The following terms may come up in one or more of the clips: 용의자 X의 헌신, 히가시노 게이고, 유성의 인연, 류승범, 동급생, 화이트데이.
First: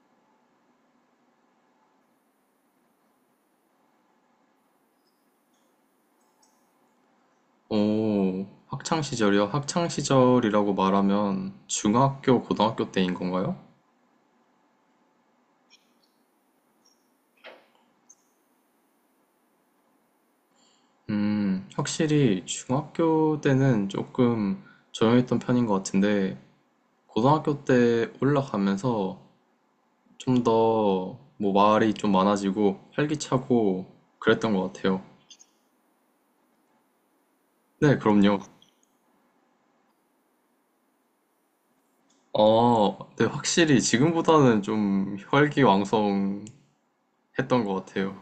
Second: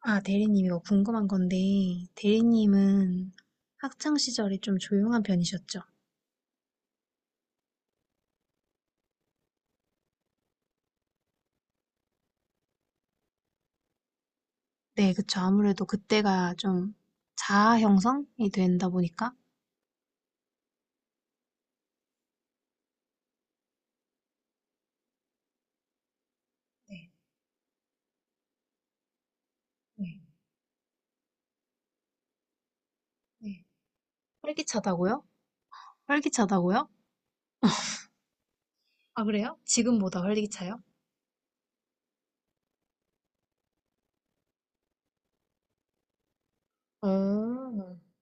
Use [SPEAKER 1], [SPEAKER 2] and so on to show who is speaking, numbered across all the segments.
[SPEAKER 1] 아, 대리님, 이거 궁금한 건데, 대리님은 학창 시절에 좀 조용한 편이셨죠?
[SPEAKER 2] 오, 학창 시절이요? 학창 시절이라고 말하면 중학교, 고등학교 때인 건가요?
[SPEAKER 1] 네, 그쵸. 아무래도 그때가 좀 자아 형성이 된다 보니까.
[SPEAKER 2] 확실히 중학교 때는 조금 조용했던 편인 것 같은데,
[SPEAKER 1] 네,
[SPEAKER 2] 고등학교 때 올라가면서
[SPEAKER 1] 네,
[SPEAKER 2] 좀 더 뭐 말이 좀 많아지고
[SPEAKER 1] 네.
[SPEAKER 2] 활기차고 그랬던 것 같아요.
[SPEAKER 1] 활기차다고요? 활기차다고요?
[SPEAKER 2] 네, 그럼요.
[SPEAKER 1] 아, 그래요? 지금보다 활기차요?
[SPEAKER 2] 아, 네, 확실히 지금보다는 좀 혈기왕성했던
[SPEAKER 1] 어,
[SPEAKER 2] 것 같아요.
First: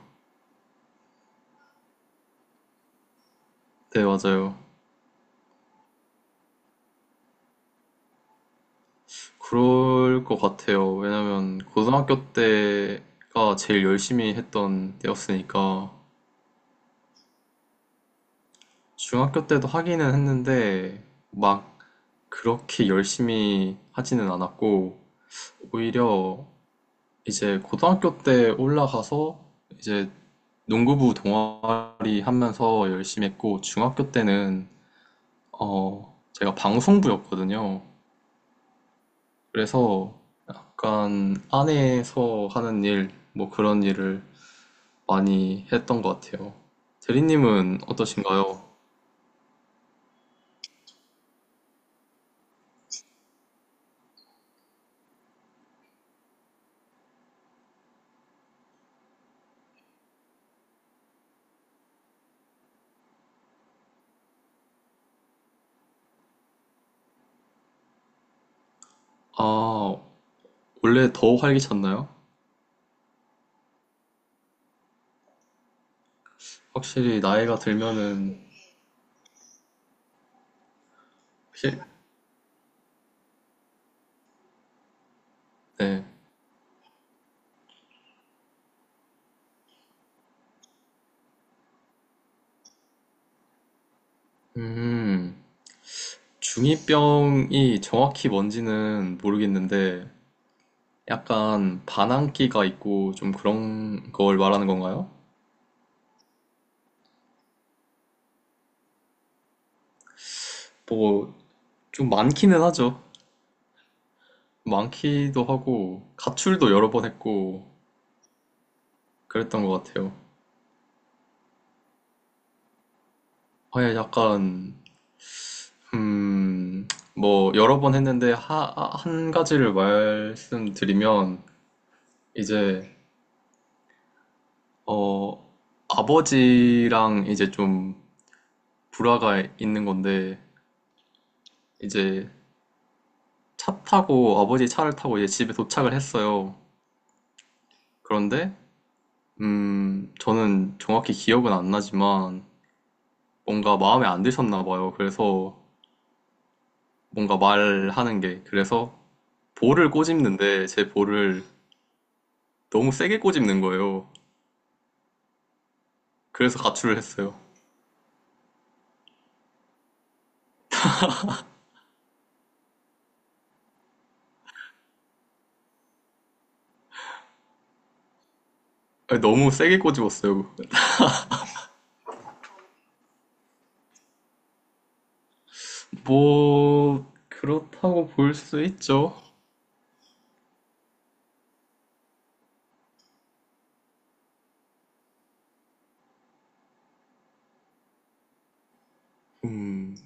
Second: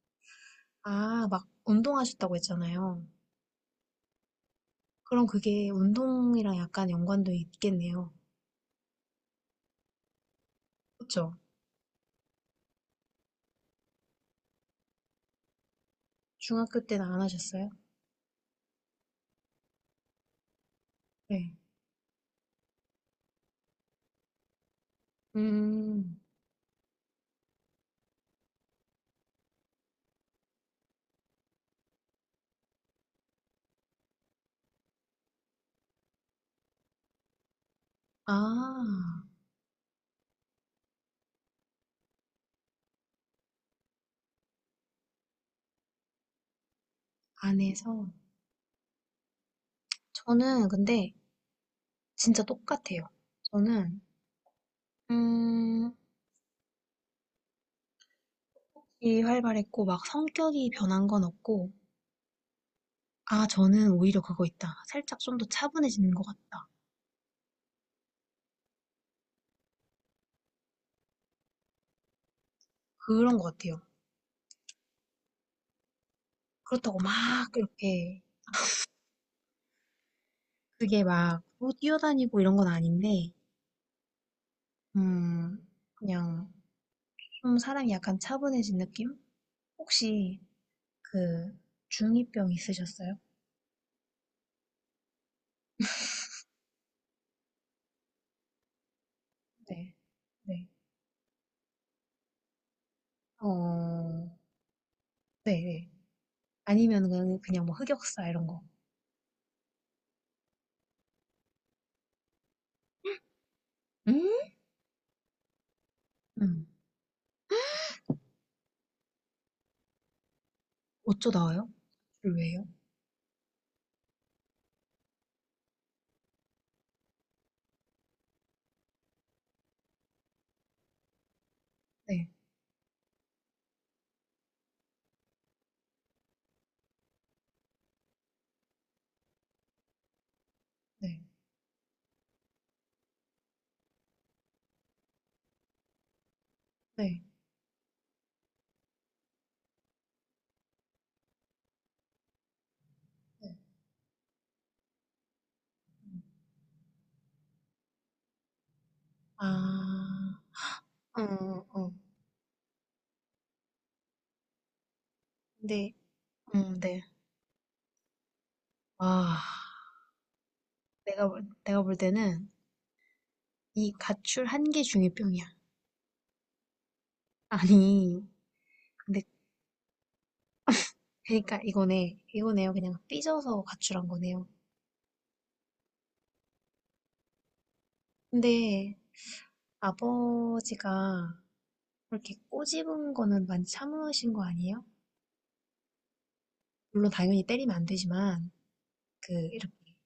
[SPEAKER 1] 아, 막 운동하셨다고 했잖아요.
[SPEAKER 2] 네, 맞아요.
[SPEAKER 1] 그럼 그게 운동이랑 약간 연관도 있겠네요.
[SPEAKER 2] 그럴 것 같아요.
[SPEAKER 1] 그쵸?
[SPEAKER 2] 왜냐면 고등학교 때가 제일 열심히 했던 때였으니까
[SPEAKER 1] 중학교 때는 안 하셨어요?
[SPEAKER 2] 중학교 때도 하기는 했는데
[SPEAKER 1] 네.
[SPEAKER 2] 막 그렇게 열심히 하지는 않았고
[SPEAKER 1] 음,
[SPEAKER 2] 오히려 이제 고등학교 때 올라가서 이제 농구부 동아리 하면서 열심히 했고 중학교 때는 제가 방송부였거든요.
[SPEAKER 1] 아,
[SPEAKER 2] 그래서 약간 안에서 하는 일, 뭐 그런 일을 많이 했던 것 같아요. 대리님은
[SPEAKER 1] 안에서.
[SPEAKER 2] 어떠신가요?
[SPEAKER 1] 저는 근데 진짜 똑같아요. 저는 음, 이 활발했고 막 성격이 변한 건 없고. 아 저는 오히려 그거 있다. 살짝 좀 더 차분해지는 것 같다.
[SPEAKER 2] 아, 원래 더 활기찼나요?
[SPEAKER 1] 그런 것 같아요. 그렇다고
[SPEAKER 2] 확실히
[SPEAKER 1] 막
[SPEAKER 2] 나이가
[SPEAKER 1] 이렇게
[SPEAKER 2] 들면은,
[SPEAKER 1] 그게 막 뭐
[SPEAKER 2] 실-
[SPEAKER 1] 뛰어다니고 이런 건 아닌데 음
[SPEAKER 2] 네.
[SPEAKER 1] 그냥 좀 사람이 약간 차분해진 느낌? 혹시 그 중이병 있으셨어요?
[SPEAKER 2] 음, 중이병이 정확히 뭔지는
[SPEAKER 1] 네,
[SPEAKER 2] 모르겠는데,
[SPEAKER 1] 네,
[SPEAKER 2] 약간 반항기가 있고 좀 그런
[SPEAKER 1] 어,
[SPEAKER 2] 걸 말하는 건가요?
[SPEAKER 1] 네, 네. 아니면 그냥 뭐 흑역사 이런 거.
[SPEAKER 2] 뭐, 좀 많기는 하죠.
[SPEAKER 1] 음.
[SPEAKER 2] 많기도 하고,
[SPEAKER 1] 음.
[SPEAKER 2] 가출도 여러 번 했고, 그랬던 것 같아요.
[SPEAKER 1] 어쩌다가요? 를 왜요?
[SPEAKER 2] 아예 약간 음, 뭐, 여러 번 했는데, 한 가지를 말씀드리면,
[SPEAKER 1] 네.
[SPEAKER 2] 이제, 어, 아버지랑 이제 좀 불화가 있는 건데,
[SPEAKER 1] 네.
[SPEAKER 2] 이제 차 타고, 아버지 차를 타고 이제 집에 도착을 했어요.
[SPEAKER 1] 네.
[SPEAKER 2] 그런데, 저는 정확히 기억은 안 나지만,
[SPEAKER 1] 네.
[SPEAKER 2] 뭔가 마음에 안 드셨나 봐요. 그래서,
[SPEAKER 1] 음.
[SPEAKER 2] 뭔가 말하는 게, 그래서 볼을
[SPEAKER 1] 아.
[SPEAKER 2] 꼬집는데, 제
[SPEAKER 1] 어,
[SPEAKER 2] 볼을
[SPEAKER 1] 어, 어.
[SPEAKER 2] 너무 세게 꼬집는 거예요.
[SPEAKER 1] 근데
[SPEAKER 2] 그래서 가출을
[SPEAKER 1] 네.
[SPEAKER 2] 했어요.
[SPEAKER 1] 아, 내가 볼, 내가 볼 때는 이 가출 한 개 중에 병이야. 아니,
[SPEAKER 2] 아니,
[SPEAKER 1] 근데
[SPEAKER 2] 너무 세게 꼬집었어요.
[SPEAKER 1] 그러니까 이거네. 이거네요. 그냥 삐져서 가출한 거네요.
[SPEAKER 2] 뭐, 그렇다고 볼 수
[SPEAKER 1] 근데
[SPEAKER 2] 있죠.
[SPEAKER 1] 아버지가 그렇게 꼬집은 거는 많이 참으신 거 아니에요? 물론 당연히 때리면 안 되지만 그 이렇게
[SPEAKER 2] 음,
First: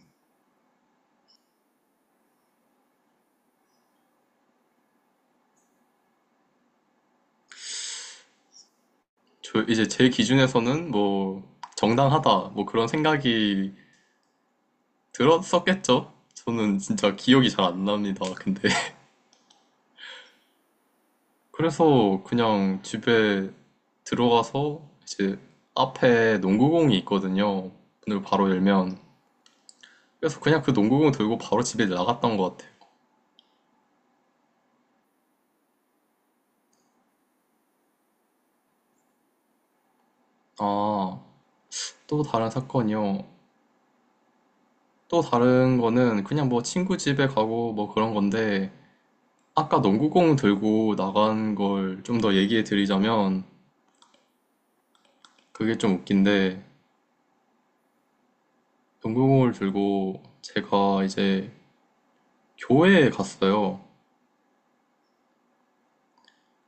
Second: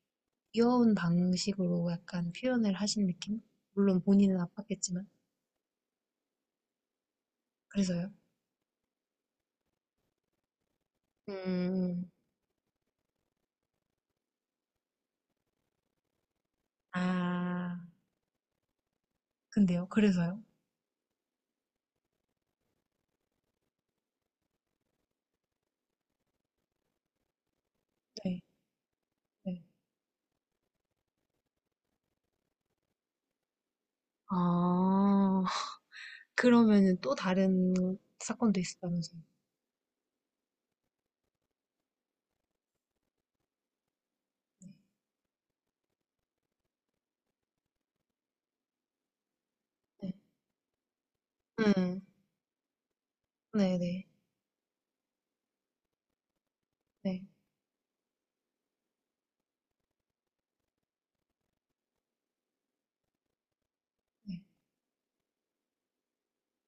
[SPEAKER 1] 귀여운 방식으로 약간 표현을 하신 느낌? 물론 본인은 아팠겠지만. 그래서요.
[SPEAKER 2] 저 이제 제 기준에서는 뭐,
[SPEAKER 1] 음,
[SPEAKER 2] 정당하다, 뭐 그런 생각이 들었었겠죠. 저는 진짜 기억이 잘
[SPEAKER 1] 아,
[SPEAKER 2] 안 납니다. 근데.
[SPEAKER 1] 근데요. 그래서요.
[SPEAKER 2] 그래서 그냥 집에 들어가서 이제 앞에 농구공이 있거든요. 문을
[SPEAKER 1] 네.
[SPEAKER 2] 바로 열면.
[SPEAKER 1] 네.
[SPEAKER 2] 그래서 그냥 그 농구공 들고 바로 집에 나갔던 것 같아요.
[SPEAKER 1] 아, 그러면은 또 다른 사건도 있었다면서요.
[SPEAKER 2] 아, 또 다른 사건이요.
[SPEAKER 1] 네.
[SPEAKER 2] 또 다른 거는 그냥 뭐 친구 집에 가고 뭐 그런 건데 아까
[SPEAKER 1] 네.
[SPEAKER 2] 농구공 들고 나간
[SPEAKER 1] 음,
[SPEAKER 2] 걸 좀 더 얘기해 드리자면
[SPEAKER 1] 네, 네.
[SPEAKER 2] 그게 좀 웃긴데
[SPEAKER 1] 네.
[SPEAKER 2] 농구공을 들고 제가 이제 교회에 갔어요.
[SPEAKER 1] 네.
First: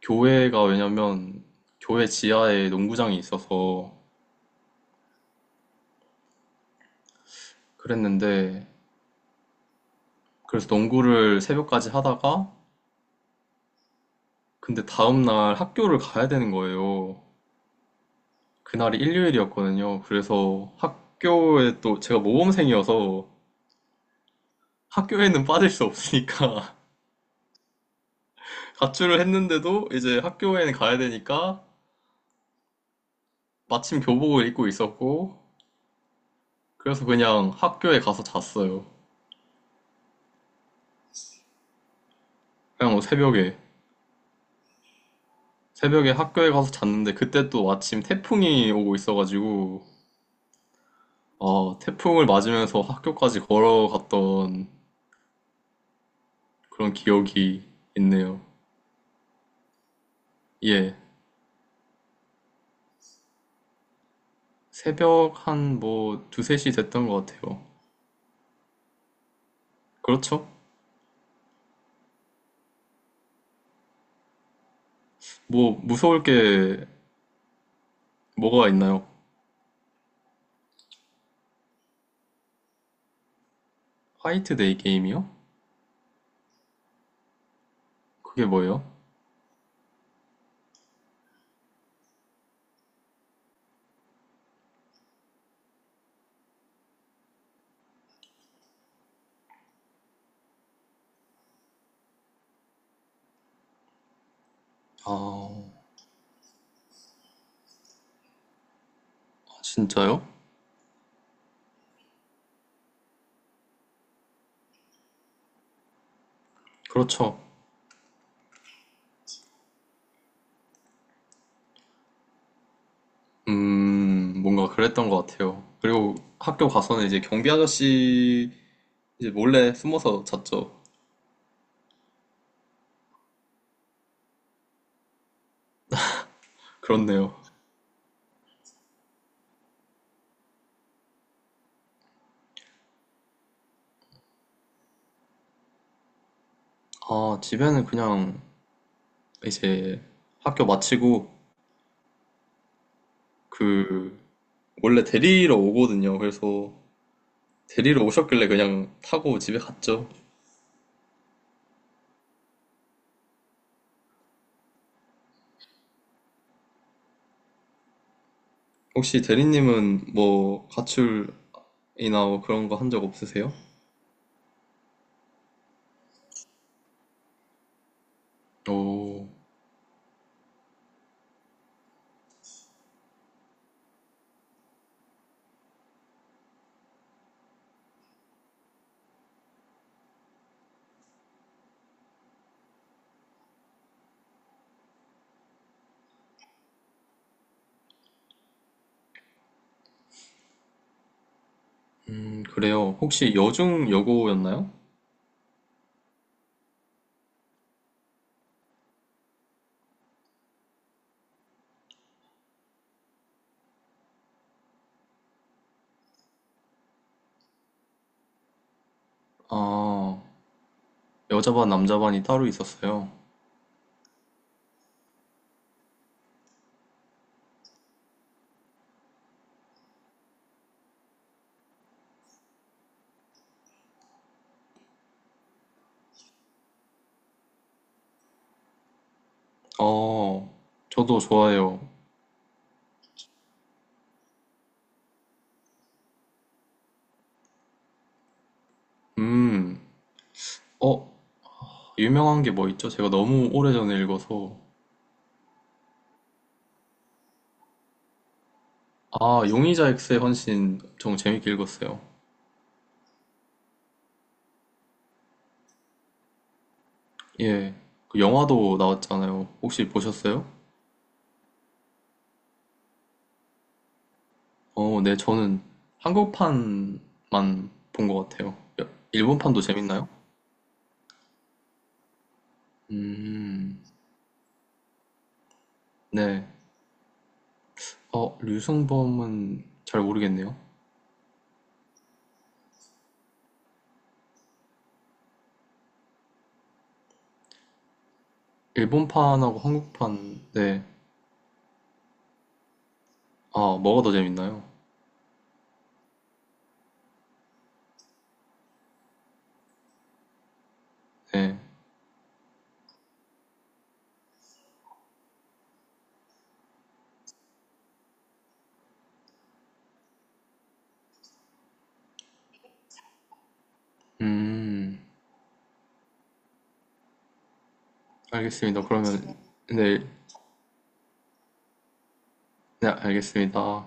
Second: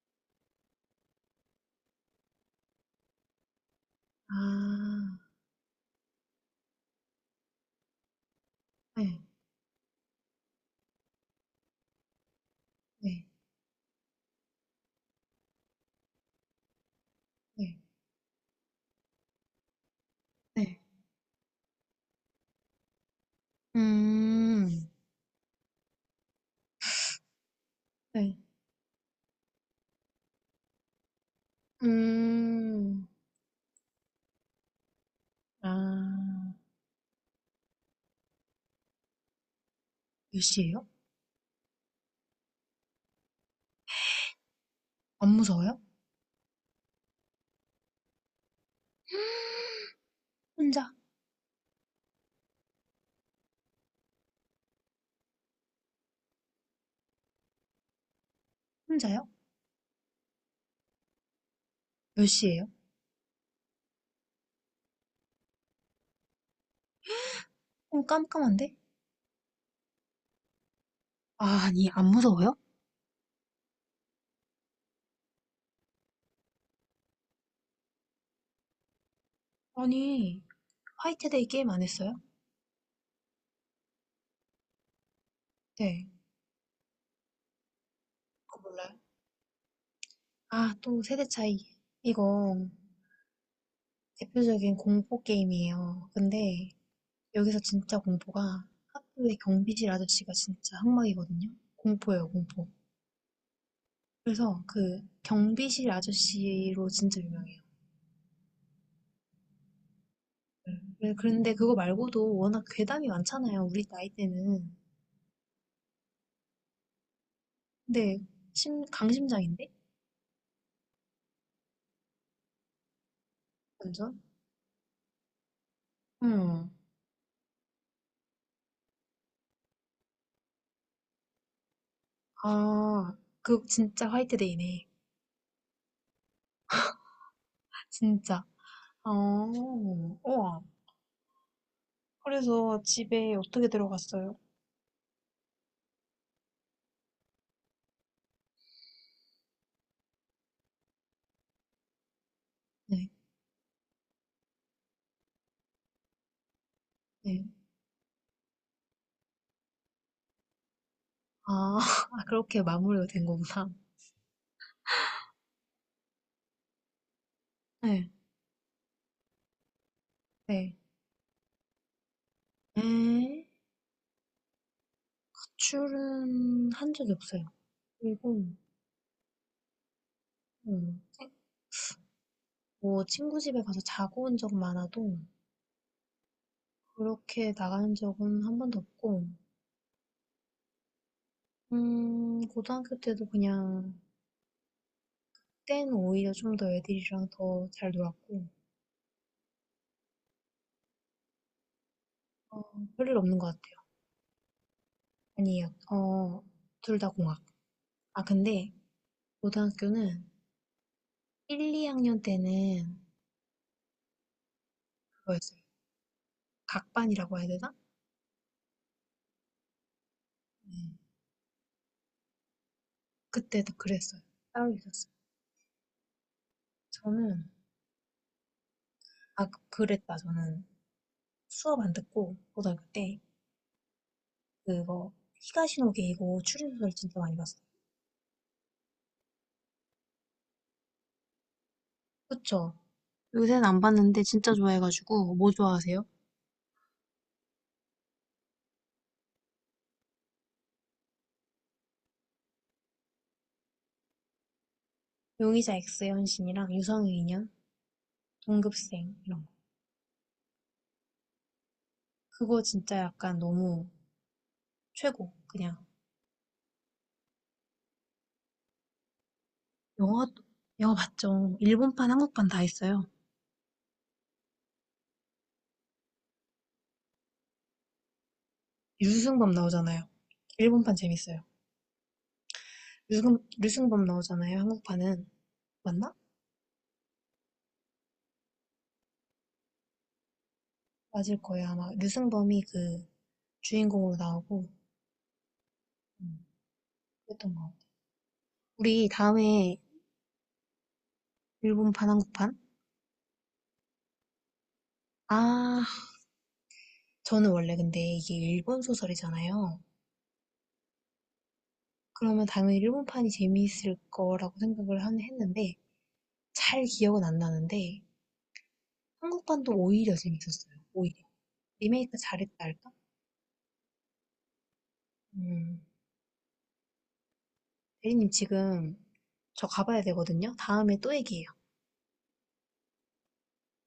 [SPEAKER 2] 교회가 왜냐면 교회 지하에 농구장이 있어서
[SPEAKER 1] 아,
[SPEAKER 2] 그랬는데
[SPEAKER 1] 네.
[SPEAKER 2] 그래서 농구를 새벽까지 하다가
[SPEAKER 1] 네.
[SPEAKER 2] 근데 다음날 학교를 가야 되는 거예요.
[SPEAKER 1] 네.
[SPEAKER 2] 그날이 일요일이었거든요. 그래서
[SPEAKER 1] 네.
[SPEAKER 2] 학교에 또 제가 모범생이어서
[SPEAKER 1] 음,
[SPEAKER 2] 학교에는 빠질 수 없으니까
[SPEAKER 1] 네.
[SPEAKER 2] 가출을 했는데도 이제 학교에는 가야 되니까
[SPEAKER 1] 음.
[SPEAKER 2] 마침 교복을 입고 있었고
[SPEAKER 1] 아,
[SPEAKER 2] 그래서 그냥 학교에 가서 잤어요.
[SPEAKER 1] 몇 시예요?
[SPEAKER 2] 그냥 뭐 새벽에
[SPEAKER 1] 안 무서워요?
[SPEAKER 2] 새벽에 학교에 가서 잤는데 그때 또 마침 태풍이 오고 있어가지고
[SPEAKER 1] 혼자?
[SPEAKER 2] 태풍을 맞으면서 학교까지 걸어갔던 그런 기억이 있네요.
[SPEAKER 1] 혼자요?
[SPEAKER 2] 예.
[SPEAKER 1] 몇 시예요?
[SPEAKER 2] 새벽 한 뭐 두세 시 됐던 것 같아요.
[SPEAKER 1] 좀 깜깜한데?
[SPEAKER 2] 그렇죠?
[SPEAKER 1] 아, 아니, 안 무서워요?
[SPEAKER 2] 뭐 무서울 게 뭐가 있나요?
[SPEAKER 1] 아니, 화이트데이 게임 안 했어요?
[SPEAKER 2] 화이트데이 게임이요?
[SPEAKER 1] 네.
[SPEAKER 2] 그게
[SPEAKER 1] 그거
[SPEAKER 2] 뭐예요?
[SPEAKER 1] 몰라요? 아, 또 세대 차이. 이거 대표적인 공포 게임이에요. 근데 여기서 진짜 공포가 학교의 경비실 아저씨가 진짜 항막이거든요. 공포예요, 공포. 그래서 그
[SPEAKER 2] 아,
[SPEAKER 1] 경비실 아저씨로 진짜 유명해요.
[SPEAKER 2] 진짜요?
[SPEAKER 1] 네. 그런데 그거 말고도 워낙 괴담이 많잖아요, 우리 나이 때는.
[SPEAKER 2] 그렇죠.
[SPEAKER 1] 근데 심, 강심장인데? 완전?
[SPEAKER 2] 뭔가 그랬던 것 같아요. 그리고 학교
[SPEAKER 1] 응.
[SPEAKER 2] 가서는 이제 경비 아저씨 이제 몰래 숨어서 잤죠.
[SPEAKER 1] 아, 그 진짜 화이트데이네.
[SPEAKER 2] 그렇네요.
[SPEAKER 1] 진짜. 어, 우와. 그래서 집에 어떻게 들어갔어요?
[SPEAKER 2] 아, 집에는 그냥 이제 학교 마치고
[SPEAKER 1] 네,
[SPEAKER 2] 그 원래 데리러 오거든요. 그래서
[SPEAKER 1] 네.
[SPEAKER 2] 데리러 오셨길래 그냥 타고 집에 갔죠.
[SPEAKER 1] 아, 그렇게 마무리가 된 거구나. 네,
[SPEAKER 2] 혹시 대리님은 뭐
[SPEAKER 1] 네.
[SPEAKER 2] 가출이나 뭐 그런 거 한 적
[SPEAKER 1] 에,
[SPEAKER 2] 없으세요?
[SPEAKER 1] 출은 한 적이 없어요. 그리고,
[SPEAKER 2] 오,
[SPEAKER 1] 음, 뭐, 친구 집에 가서 자고 온 적 많아도, 그렇게 나가는 적은 한 번도 없고, 고등학교 때도 그냥, 그때는 오히려 좀 더 애들이랑 더 잘 놀았고, 어,
[SPEAKER 2] 그래요.
[SPEAKER 1] 별일
[SPEAKER 2] 혹시
[SPEAKER 1] 없는 것 같아요.
[SPEAKER 2] 여중 여고였나요?
[SPEAKER 1] 아니요. 어, 둘 다 공학. 아, 근데 고등학교는 1, 2학년 때는 그거였어요. 각반이라고 해야 되나?
[SPEAKER 2] 아,
[SPEAKER 1] 네.
[SPEAKER 2] 여자반, 남자반이 따로 있었어요.
[SPEAKER 1] 그때도 그랬어요. 따로 있었어요. 저는, 아, 그랬다. 저는 수업 안 듣고 고등학교 때 그거 히가시노 게이고 추리소설 진짜 많이 봤어요.
[SPEAKER 2] 어, 저도 좋아해요.
[SPEAKER 1] 그쵸? 요새는 안 봤는데 진짜 좋아해가지고 뭐 좋아하세요?
[SPEAKER 2] 음, 어, 유명한 게 뭐 있죠? 제가 너무 오래전에 읽어서.
[SPEAKER 1] 용의자 X 현신이랑 유성의 인연, 동급생 이런
[SPEAKER 2] 아,
[SPEAKER 1] 거.
[SPEAKER 2] 용의자 X의 헌신 엄청 재밌게 읽었어요.
[SPEAKER 1] 그거 진짜 약간 너무 최고. 그냥
[SPEAKER 2] 예, 그 영화도 나왔잖아요. 혹시
[SPEAKER 1] 영화
[SPEAKER 2] 보셨어요?
[SPEAKER 1] 영화 봤죠. 일본판, 한국판 다 있어요.
[SPEAKER 2] 어, 네, 저는 한국판만 본 것 같아요.
[SPEAKER 1] 류승범
[SPEAKER 2] 일본판도
[SPEAKER 1] 나오잖아요.
[SPEAKER 2] 재밌나요?
[SPEAKER 1] 일본판 재밌어요.
[SPEAKER 2] 음,
[SPEAKER 1] 류승범 나오잖아요. 한국판은. 맞나?
[SPEAKER 2] 네. 어, 류승범은 잘 모르겠네요.
[SPEAKER 1] 맞을 거예요. 아마 류승범이 그 주인공으로 나오고, 음, 그랬던 것 같아요. 우리
[SPEAKER 2] 일본판하고
[SPEAKER 1] 다음에
[SPEAKER 2] 한국판, 네.
[SPEAKER 1] 일본판, 한국판?
[SPEAKER 2] 아, 뭐가 더 재밌나요?
[SPEAKER 1] 아, 저는 원래 근데 이게 일본 소설이잖아요.
[SPEAKER 2] 네.
[SPEAKER 1] 그러면 당연히 일본판이 재미있을 거라고 생각을 했는데, 잘 기억은 안 나는데, 한국판도 오히려 재밌었어요. 오히려. 리메이크 잘했다 할까?
[SPEAKER 2] 음,
[SPEAKER 1] 음, 대리님
[SPEAKER 2] 알겠습니다.
[SPEAKER 1] 지금
[SPEAKER 2] 그러면,
[SPEAKER 1] 저
[SPEAKER 2] 네,
[SPEAKER 1] 가봐야 되거든요. 다음에 또 얘기해요.
[SPEAKER 2] 네, 알겠습니다.